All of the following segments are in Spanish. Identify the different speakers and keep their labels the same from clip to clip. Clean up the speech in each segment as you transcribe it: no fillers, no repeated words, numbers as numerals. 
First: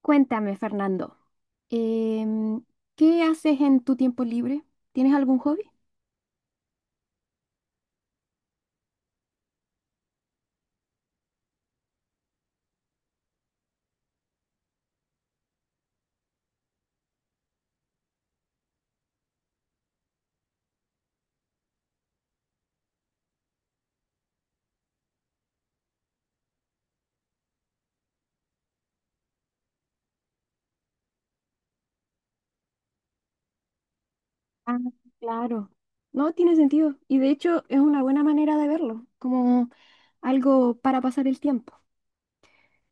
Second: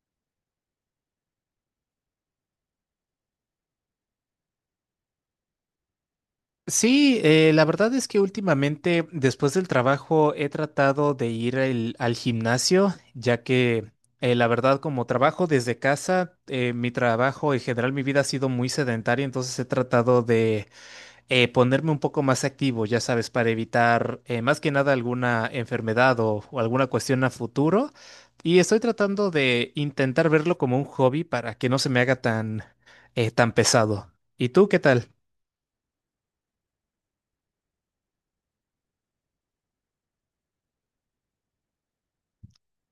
Speaker 1: Cuéntame, Fernando, em, ¿qué haces en tu tiempo libre? ¿Tienes algún hobby?
Speaker 2: Sí, la verdad es que últimamente después del trabajo he tratado de ir al gimnasio, ya que la verdad como trabajo desde casa, mi trabajo en general, mi vida ha sido muy sedentaria, entonces he tratado de ponerme un poco más activo, ya sabes, para evitar más que nada alguna enfermedad o alguna cuestión a futuro. Y estoy tratando de intentar verlo como un hobby para que no se me haga tan, tan pesado. ¿Y tú
Speaker 1: Ah,
Speaker 2: qué tal?
Speaker 1: claro. No tiene sentido. Y de hecho es una buena manera de verlo, como algo para pasar el tiempo.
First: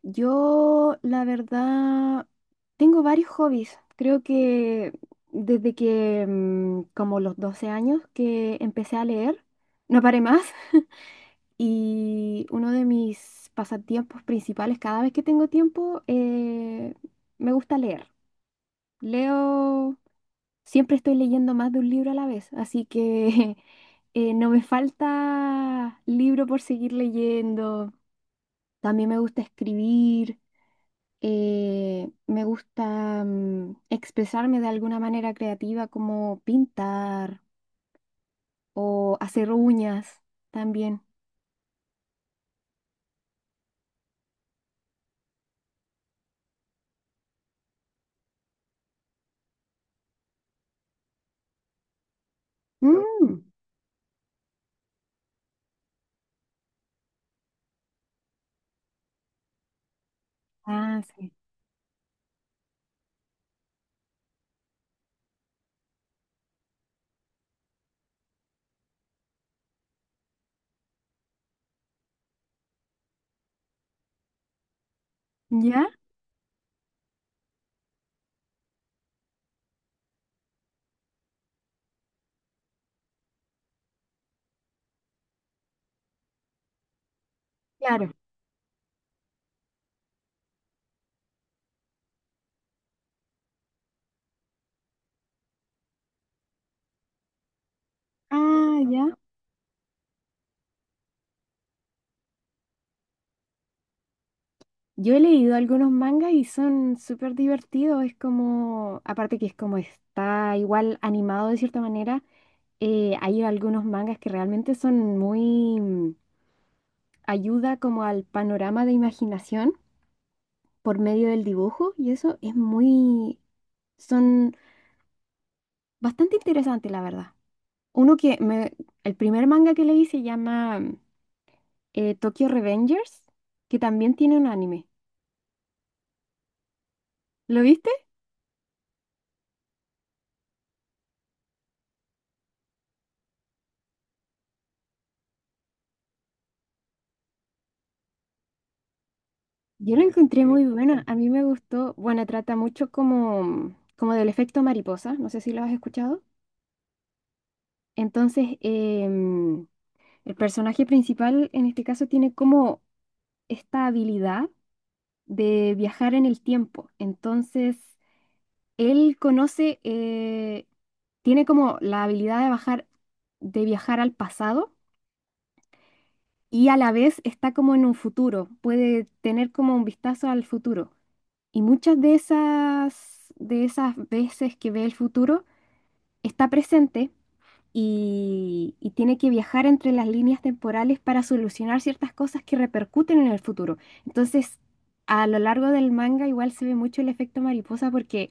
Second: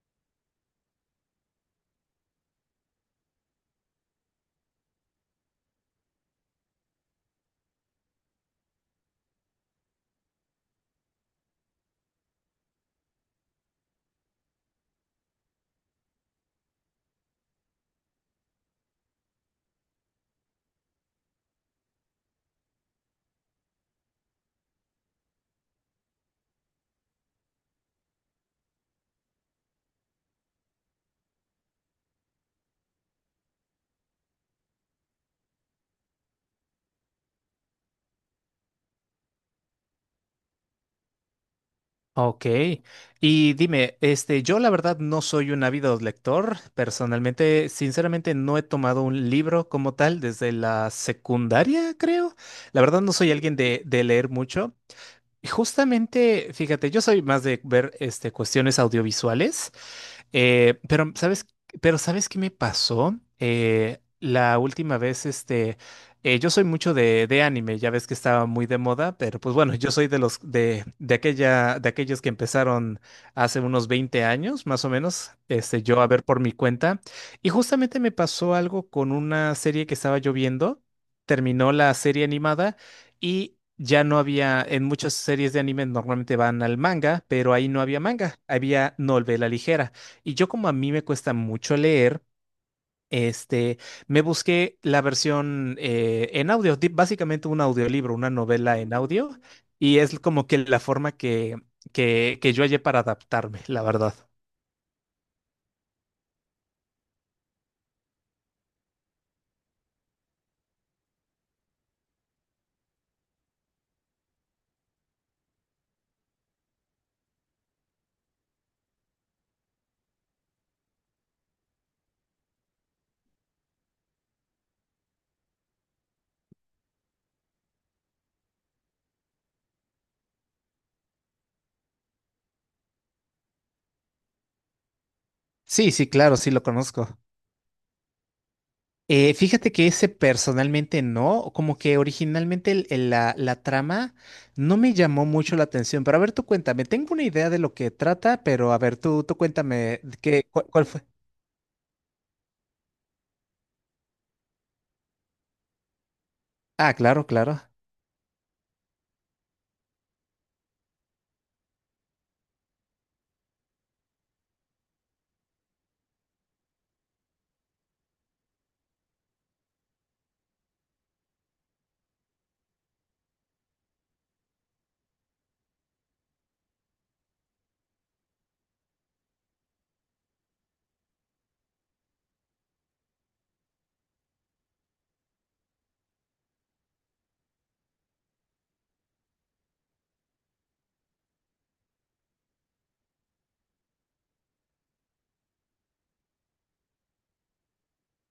Speaker 1: Yo, la verdad, tengo varios hobbies. Creo que desde que como los 12 años que empecé a leer, no paré más. Y uno de mis pasatiempos principales, cada vez que tengo tiempo, me gusta leer. Leo, siempre estoy leyendo más de un libro a la vez, así que no me falta libro por seguir leyendo. También me gusta escribir, me gusta expresarme de alguna manera creativa como pintar o hacer uñas también.
Speaker 2: Ok, y dime, este, yo la verdad no soy un ávido lector, personalmente, sinceramente no he tomado un libro como tal desde la secundaria, creo. La verdad no soy
Speaker 1: Mm.
Speaker 2: alguien de leer mucho. Justamente, fíjate, yo soy más de ver este, cuestiones audiovisuales, eh,
Speaker 1: Ah,
Speaker 2: pero
Speaker 1: sí.
Speaker 2: ¿sabes, pero ¿sabes qué me pasó? La última vez, este, yo soy mucho de anime, ya ves que estaba muy de moda, pero pues bueno, yo soy de los de aquella, de aquellos que empezaron hace unos 20 años, más o menos, este,
Speaker 1: ¿Ya?
Speaker 2: yo a ver por mi cuenta. Y justamente me pasó algo con una serie que estaba yo viendo. Terminó la serie animada y ya no había, en muchas series de anime normalmente van al manga, pero ahí no había
Speaker 1: Claro.
Speaker 2: manga, había novela ligera. Y yo como a mí me cuesta mucho leer, este, me busqué la versión en audio, básicamente un audiolibro, una novela
Speaker 1: Ah,
Speaker 2: en
Speaker 1: ya.
Speaker 2: audio, y es como que la forma que yo hallé para adaptarme, la verdad.
Speaker 1: Yo he leído algunos mangas y son súper divertidos. Es como, aparte que es como está igual animado de cierta manera, hay algunos mangas que realmente son muy ayuda como al panorama de imaginación por medio del dibujo y eso es muy, son bastante interesantes, la verdad. Uno que me, el primer manga que leí se llama Tokyo Revengers, que también tiene un anime.
Speaker 2: Sí, sí, claro, sí lo conozco.
Speaker 1: ¿Lo viste?
Speaker 2: Fíjate que ese personalmente no, como que originalmente la trama no me llamó mucho la atención, pero a ver, tú cuéntame, tengo una idea de lo que trata, pero a ver, tú
Speaker 1: Yo
Speaker 2: cuéntame,
Speaker 1: la encontré
Speaker 2: ¿qué,
Speaker 1: muy
Speaker 2: cuál, cuál
Speaker 1: buena,
Speaker 2: fue?
Speaker 1: a mí me gustó, bueno, trata mucho como, como del efecto mariposa, no sé si lo has escuchado.
Speaker 2: Ah, claro, claro,
Speaker 1: Entonces, el personaje principal en este caso tiene como esta habilidad de viajar en el tiempo. Entonces, él conoce, eh, tiene como la habilidad de bajar, de viajar al pasado y a la vez está como en un futuro, puede tener como un vistazo al futuro. Y muchas de esas veces que ve el futuro está presente y tiene que viajar entre las líneas temporales para solucionar ciertas cosas que repercuten en el futuro. Entonces, a lo largo del manga igual se ve mucho el efecto mariposa porque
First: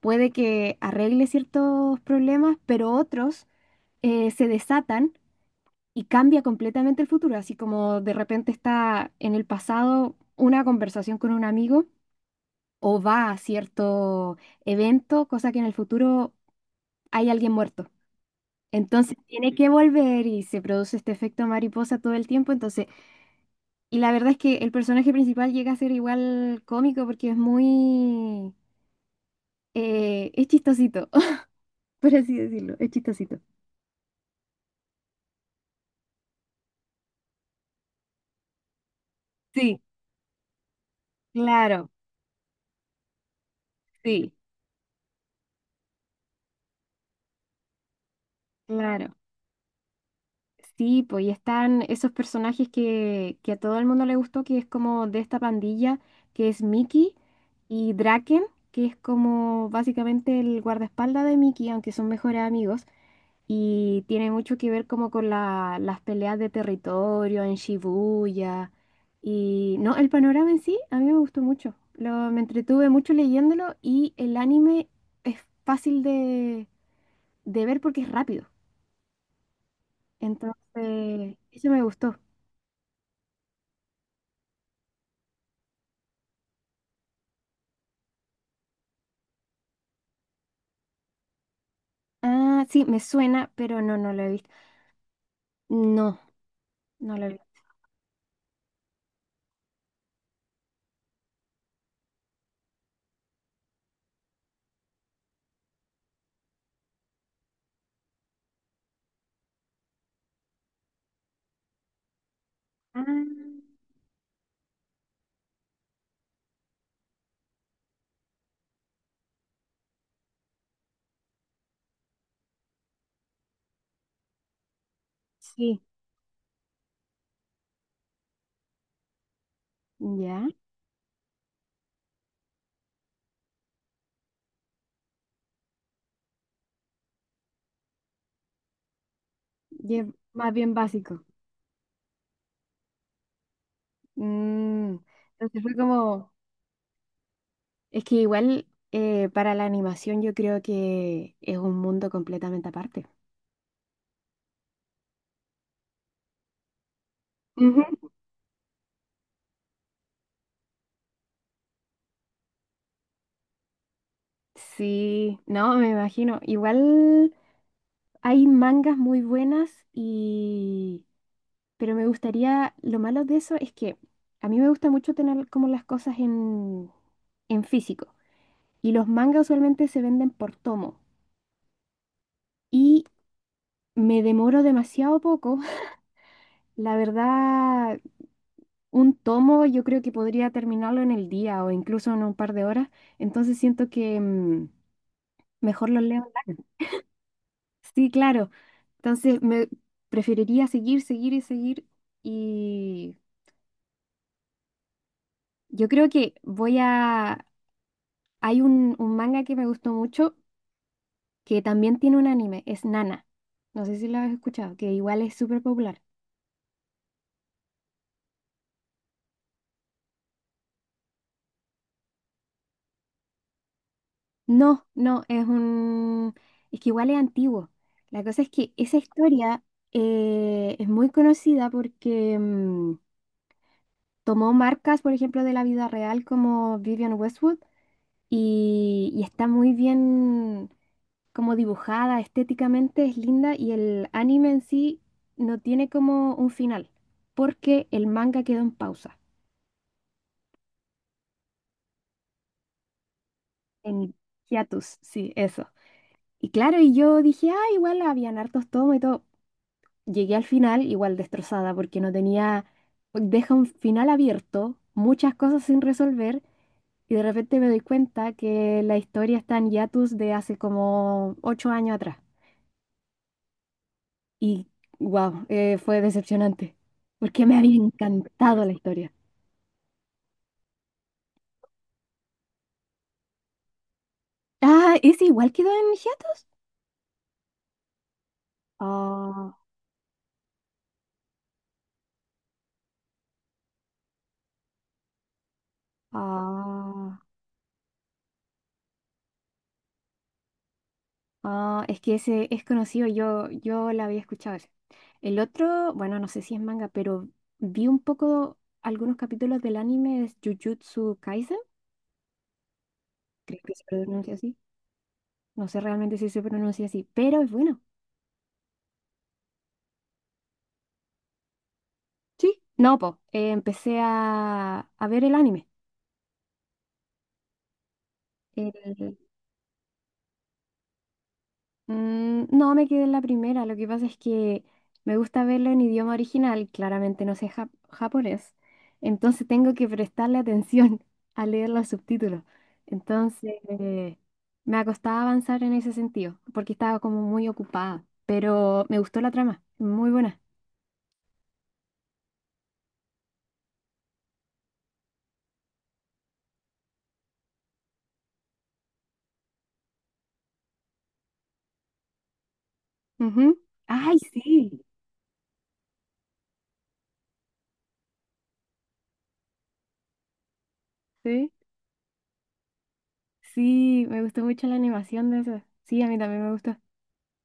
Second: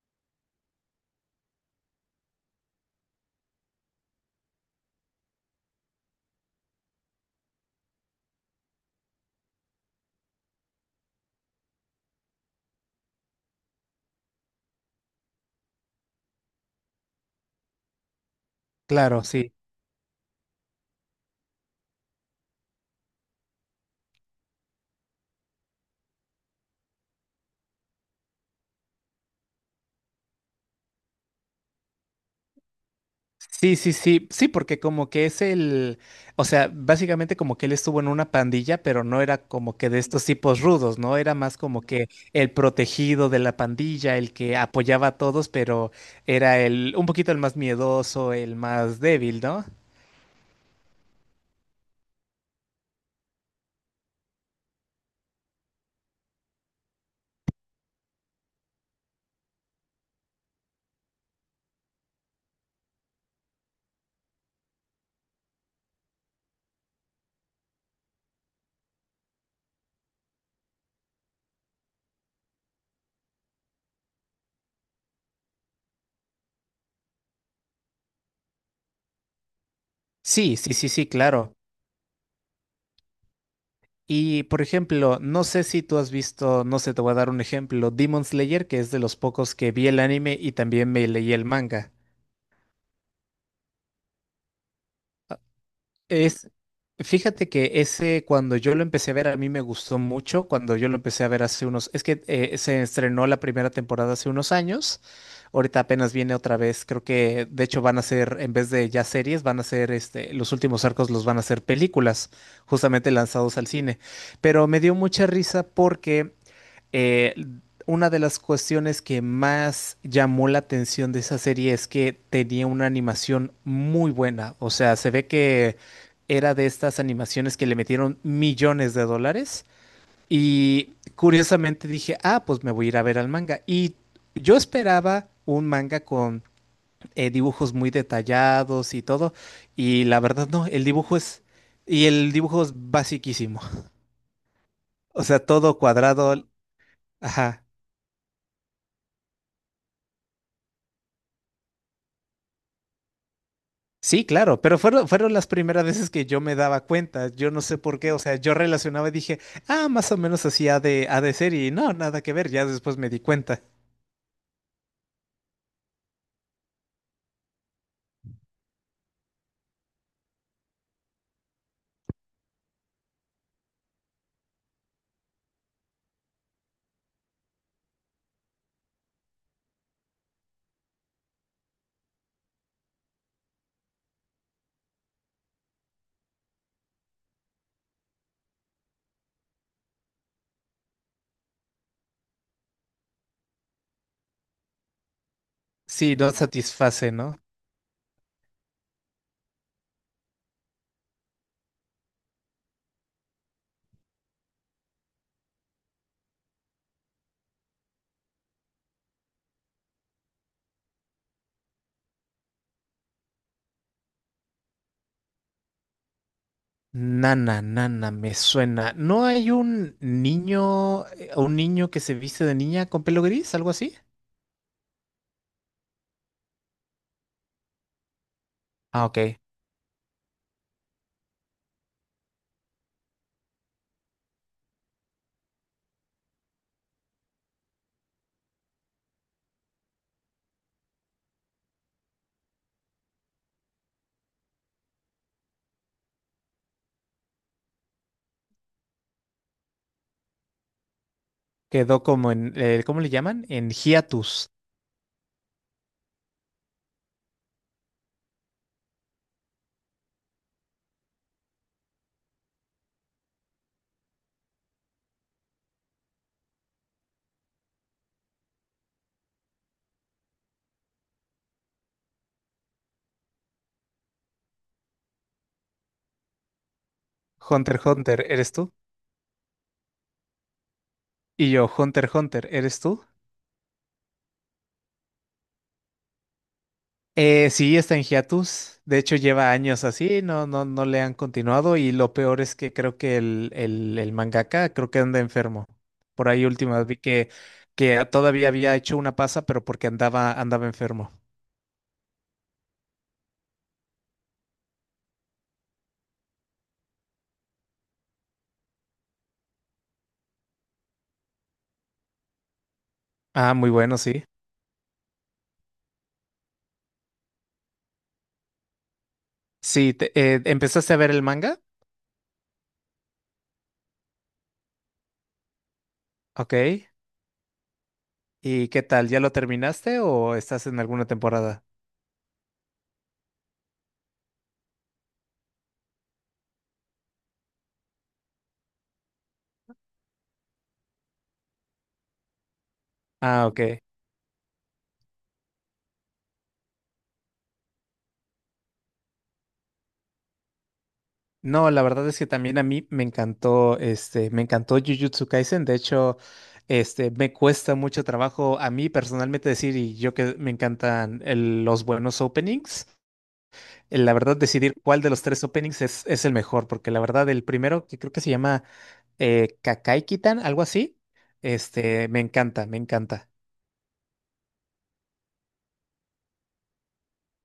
Speaker 1: puede que arregle ciertos problemas, pero otros se desatan y cambia completamente el futuro, así como de repente está en el pasado una conversación con un amigo o va a cierto evento, cosa que en el futuro hay alguien muerto. Entonces
Speaker 2: claro,
Speaker 1: tiene
Speaker 2: sí.
Speaker 1: que volver y se produce este efecto mariposa todo el tiempo. Entonces, y la verdad es que el personaje principal llega a ser igual cómico porque es muy, es chistosito, por así decirlo, es chistosito.
Speaker 2: Sí, sí, sí, sí, porque como que es el, o sea, básicamente como que él estuvo en una pandilla, pero no era como
Speaker 1: Sí,
Speaker 2: que de estos tipos rudos, ¿no? Era más como
Speaker 1: claro,
Speaker 2: que el protegido de la pandilla,
Speaker 1: sí,
Speaker 2: el que apoyaba a todos, pero era el, un poquito el más miedoso, el más
Speaker 1: claro.
Speaker 2: débil, ¿no?
Speaker 1: Sí, pues y están esos personajes que a todo el mundo le gustó, que es como de esta pandilla, que es Mickey y Draken, que es como básicamente el guardaespaldas de Mickey, aunque son mejores amigos, y tiene mucho que ver como con la- las peleas de territorio en Shibuya. Y no, el panorama en sí a mí me gustó mucho. Lo, me entretuve mucho leyéndolo y el anime es fácil de ver porque es rápido.
Speaker 2: Sí, sí, sí, sí,
Speaker 1: Entonces,
Speaker 2: claro.
Speaker 1: eso me gustó.
Speaker 2: Y por ejemplo, no sé si tú has visto, no sé, te voy a dar un ejemplo, Demon Slayer, que es de los pocos que vi el anime y también me leí el manga.
Speaker 1: Ah, sí, me suena, pero no, no lo he visto. No,
Speaker 2: Es,
Speaker 1: no lo he visto.
Speaker 2: fíjate que ese cuando yo lo empecé a ver a mí me gustó mucho, cuando yo lo empecé a ver hace unos, es que se estrenó la primera temporada hace unos años, ahorita apenas viene otra vez, creo que de hecho van a ser, en vez de ya series, van a ser, este, los últimos arcos los van a ser películas,
Speaker 1: Ah,
Speaker 2: justamente lanzados al cine, pero me dio mucha risa porque eh, una de las cuestiones que más llamó la atención de esa serie es que tenía una animación muy buena. O sea, se ve que
Speaker 1: sí,
Speaker 2: era de estas animaciones que le metieron millones de dólares.
Speaker 1: ya.
Speaker 2: Y curiosamente dije, ah, pues me voy a ir a ver al manga. Y yo esperaba un manga con dibujos muy detallados y todo.
Speaker 1: Y
Speaker 2: Y
Speaker 1: es
Speaker 2: la verdad
Speaker 1: más
Speaker 2: no,
Speaker 1: bien
Speaker 2: el dibujo
Speaker 1: básico.
Speaker 2: es... Y el dibujo es basiquísimo.
Speaker 1: Mm.
Speaker 2: O sea,
Speaker 1: Entonces fue
Speaker 2: todo
Speaker 1: como,
Speaker 2: cuadrado. Ajá.
Speaker 1: es que igual para la animación yo creo que es un mundo completamente aparte.
Speaker 2: Sí, claro, pero fueron las primeras veces que yo me daba cuenta. Yo no sé por
Speaker 1: Ujú.
Speaker 2: qué, o sea, yo relacionaba y dije, ah, más o menos así ha de ser y no, nada que ver, ya después me di cuenta.
Speaker 1: Sí, no, me imagino. Igual hay mangas muy buenas y... Pero me gustaría, lo malo de eso es que a mí me gusta mucho tener como las cosas en físico. Y los mangas usualmente se venden por tomo. Y me demoro demasiado poco. La verdad, un tomo yo creo que podría terminarlo en el día o incluso en un par de horas. Entonces siento que mejor los
Speaker 2: Sí,
Speaker 1: leo.
Speaker 2: no satisface, ¿no?
Speaker 1: Sí, claro. Entonces me preferiría seguir, seguir y seguir. Y yo creo que voy a... Hay un manga que me gustó mucho que también tiene un anime. Es Nana. No sé si lo has escuchado, que igual es súper popular.
Speaker 2: Nana, nana, me suena. ¿No hay un niño que se viste de niña con pelo gris, algo así?
Speaker 1: No, no, es un... Es que igual es antiguo. La cosa es que esa
Speaker 2: Ah, ok.
Speaker 1: historia es muy conocida porque tomó marcas, por ejemplo, de la vida real como Vivian Westwood y está muy bien como dibujada, estéticamente es linda y el anime en sí no tiene como un final porque el manga quedó en pausa,
Speaker 2: Quedó como en, ¿cómo le llaman? En
Speaker 1: en
Speaker 2: hiatus.
Speaker 1: hiatus, sí, eso. Y claro, y yo dije, ah, igual habían hartos tomos y todo. Llegué al final igual destrozada porque no tenía, deja un final abierto, muchas cosas sin resolver y de repente me doy cuenta que la historia está en hiatus de hace como 8 años atrás. Y wow, fue decepcionante porque me había
Speaker 2: Hunter, Hunter, ¿eres
Speaker 1: encantado la
Speaker 2: tú?
Speaker 1: historia.
Speaker 2: Y yo, Hunter, Hunter, ¿eres tú?
Speaker 1: Ah, ¿es igual quedó en hiatus?
Speaker 2: Sí, está en hiatus. De hecho, lleva
Speaker 1: Ah,
Speaker 2: años así, no, no, no le han continuado. Y lo peor es que creo que el mangaka creo que anda enfermo. Por ahí últimas vi
Speaker 1: ah.
Speaker 2: que todavía había hecho una pasa, pero porque andaba enfermo.
Speaker 1: Ah, es que ese es conocido, yo la había escuchado ese. El otro, bueno, no sé si es manga, pero vi un poco algunos capítulos del anime es Jujutsu Kaisen,
Speaker 2: Ah,
Speaker 1: creo
Speaker 2: muy
Speaker 1: que se
Speaker 2: bueno, sí.
Speaker 1: pronuncia así. No sé realmente si se pronuncia así, pero es bueno.
Speaker 2: Sí, ¿empezaste a ver el manga?
Speaker 1: Sí. No, po, empecé a ver el anime.
Speaker 2: Ok. ¿Y qué tal?
Speaker 1: El-
Speaker 2: ¿Ya lo terminaste o estás en alguna temporada?
Speaker 1: Mm, no, me quedé en la primera. Lo que pasa es que me gusta verlo en idioma original. Claramente no sé jap- japonés. Entonces tengo que prestarle atención a leer los subtítulos.
Speaker 2: Ah,
Speaker 1: Entonces
Speaker 2: ok.
Speaker 1: eh, me ha costado avanzar en ese sentido porque estaba como muy ocupada. Pero me gustó la trama. Muy buena.
Speaker 2: No, la verdad es que también a mí me encantó, este, me encantó Jujutsu Kaisen. De hecho, este, me cuesta mucho trabajo a mí personalmente decir, y yo que me encantan los buenos openings,
Speaker 1: Ujú.
Speaker 2: la
Speaker 1: Ay,
Speaker 2: verdad decidir
Speaker 1: sí.
Speaker 2: cuál de los tres openings es el mejor, porque la verdad el primero, que creo que se llama Kakai Kitan, algo así,
Speaker 1: Sí.
Speaker 2: este, me encanta, me encanta.
Speaker 1: Sí, me gustó mucho la animación de eso. Sí, a mí también me gustó.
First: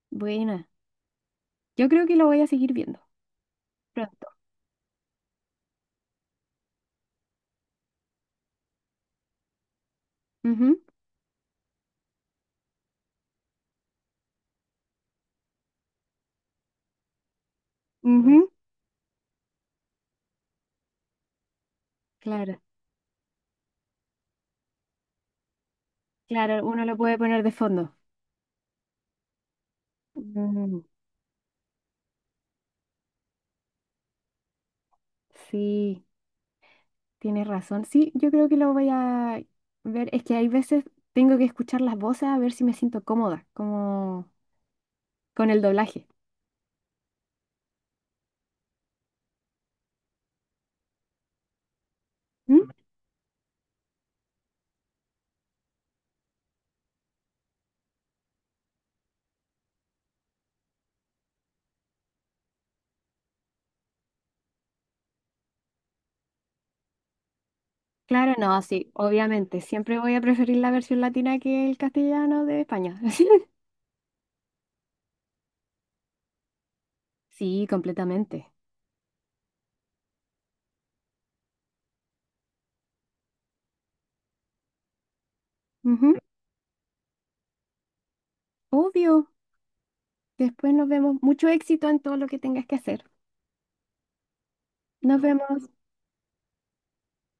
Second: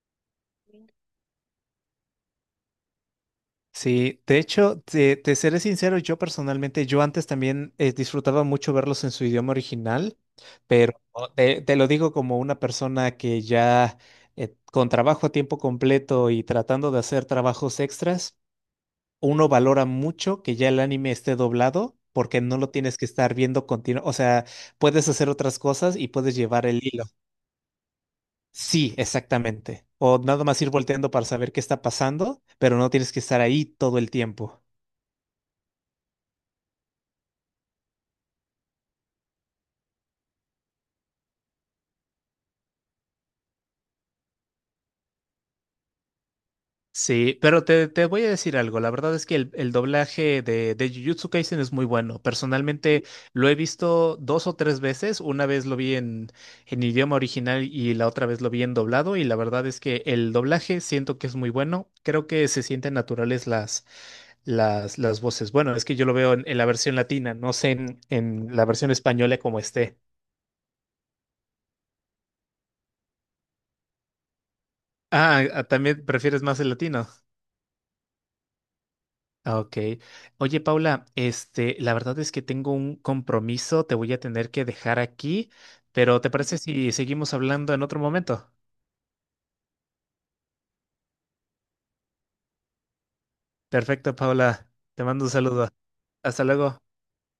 Speaker 1: Buena. Yo creo que lo voy a seguir viendo
Speaker 2: Sí,
Speaker 1: pronto.
Speaker 2: de hecho, te seré sincero, yo personalmente, yo antes también disfrutaba mucho verlos en su idioma original,
Speaker 1: Ujú,
Speaker 2: pero oh, te lo digo como una persona que ya con trabajo a tiempo completo y tratando de hacer trabajos extras,
Speaker 1: ujú,
Speaker 2: uno valora mucho que ya el anime esté doblado porque no
Speaker 1: claro.
Speaker 2: lo tienes que estar viendo continuo, o sea, puedes hacer otras cosas y puedes
Speaker 1: Claro,
Speaker 2: llevar el
Speaker 1: uno lo
Speaker 2: hilo.
Speaker 1: puede poner de fondo.
Speaker 2: Sí, exactamente. O nada más ir
Speaker 1: Mm,
Speaker 2: volteando para saber qué está pasando, pero no tienes que estar ahí todo el tiempo.
Speaker 1: sí, tienes razón. Sí, yo creo que lo voy a ver. Es que hay veces tengo que escuchar las voces a ver si me siento cómoda, como con el doblaje.
Speaker 2: Sí, pero te voy a decir algo. La verdad es que el doblaje de Jujutsu Kaisen es muy bueno.
Speaker 1: ¿Mm?
Speaker 2: Personalmente lo he visto dos o tres veces. Una vez lo vi en idioma original y la otra vez lo vi en doblado. Y la verdad es que el doblaje siento que es muy bueno. Creo que se sienten naturales las voces. Bueno, es que yo lo veo en la versión latina, no sé en,
Speaker 1: Claro,
Speaker 2: en
Speaker 1: no,
Speaker 2: la versión
Speaker 1: sí,
Speaker 2: española como
Speaker 1: obviamente.
Speaker 2: esté.
Speaker 1: Siempre voy a preferir la versión latina que el castellano de España.
Speaker 2: Ah, ah, también prefieres más el latino.
Speaker 1: Sí, completamente.
Speaker 2: Ah, ok. Oye, Paula, este, la verdad es que tengo un compromiso, te voy a tener que dejar aquí,
Speaker 1: Ujú,
Speaker 2: pero ¿te parece si seguimos hablando en otro momento?
Speaker 1: obvio. Después nos vemos. Mucho éxito en todo lo que tengas que hacer.
Speaker 2: Perfecto, Paula. Te
Speaker 1: Nos
Speaker 2: mando un saludo.
Speaker 1: vemos.
Speaker 2: Hasta luego.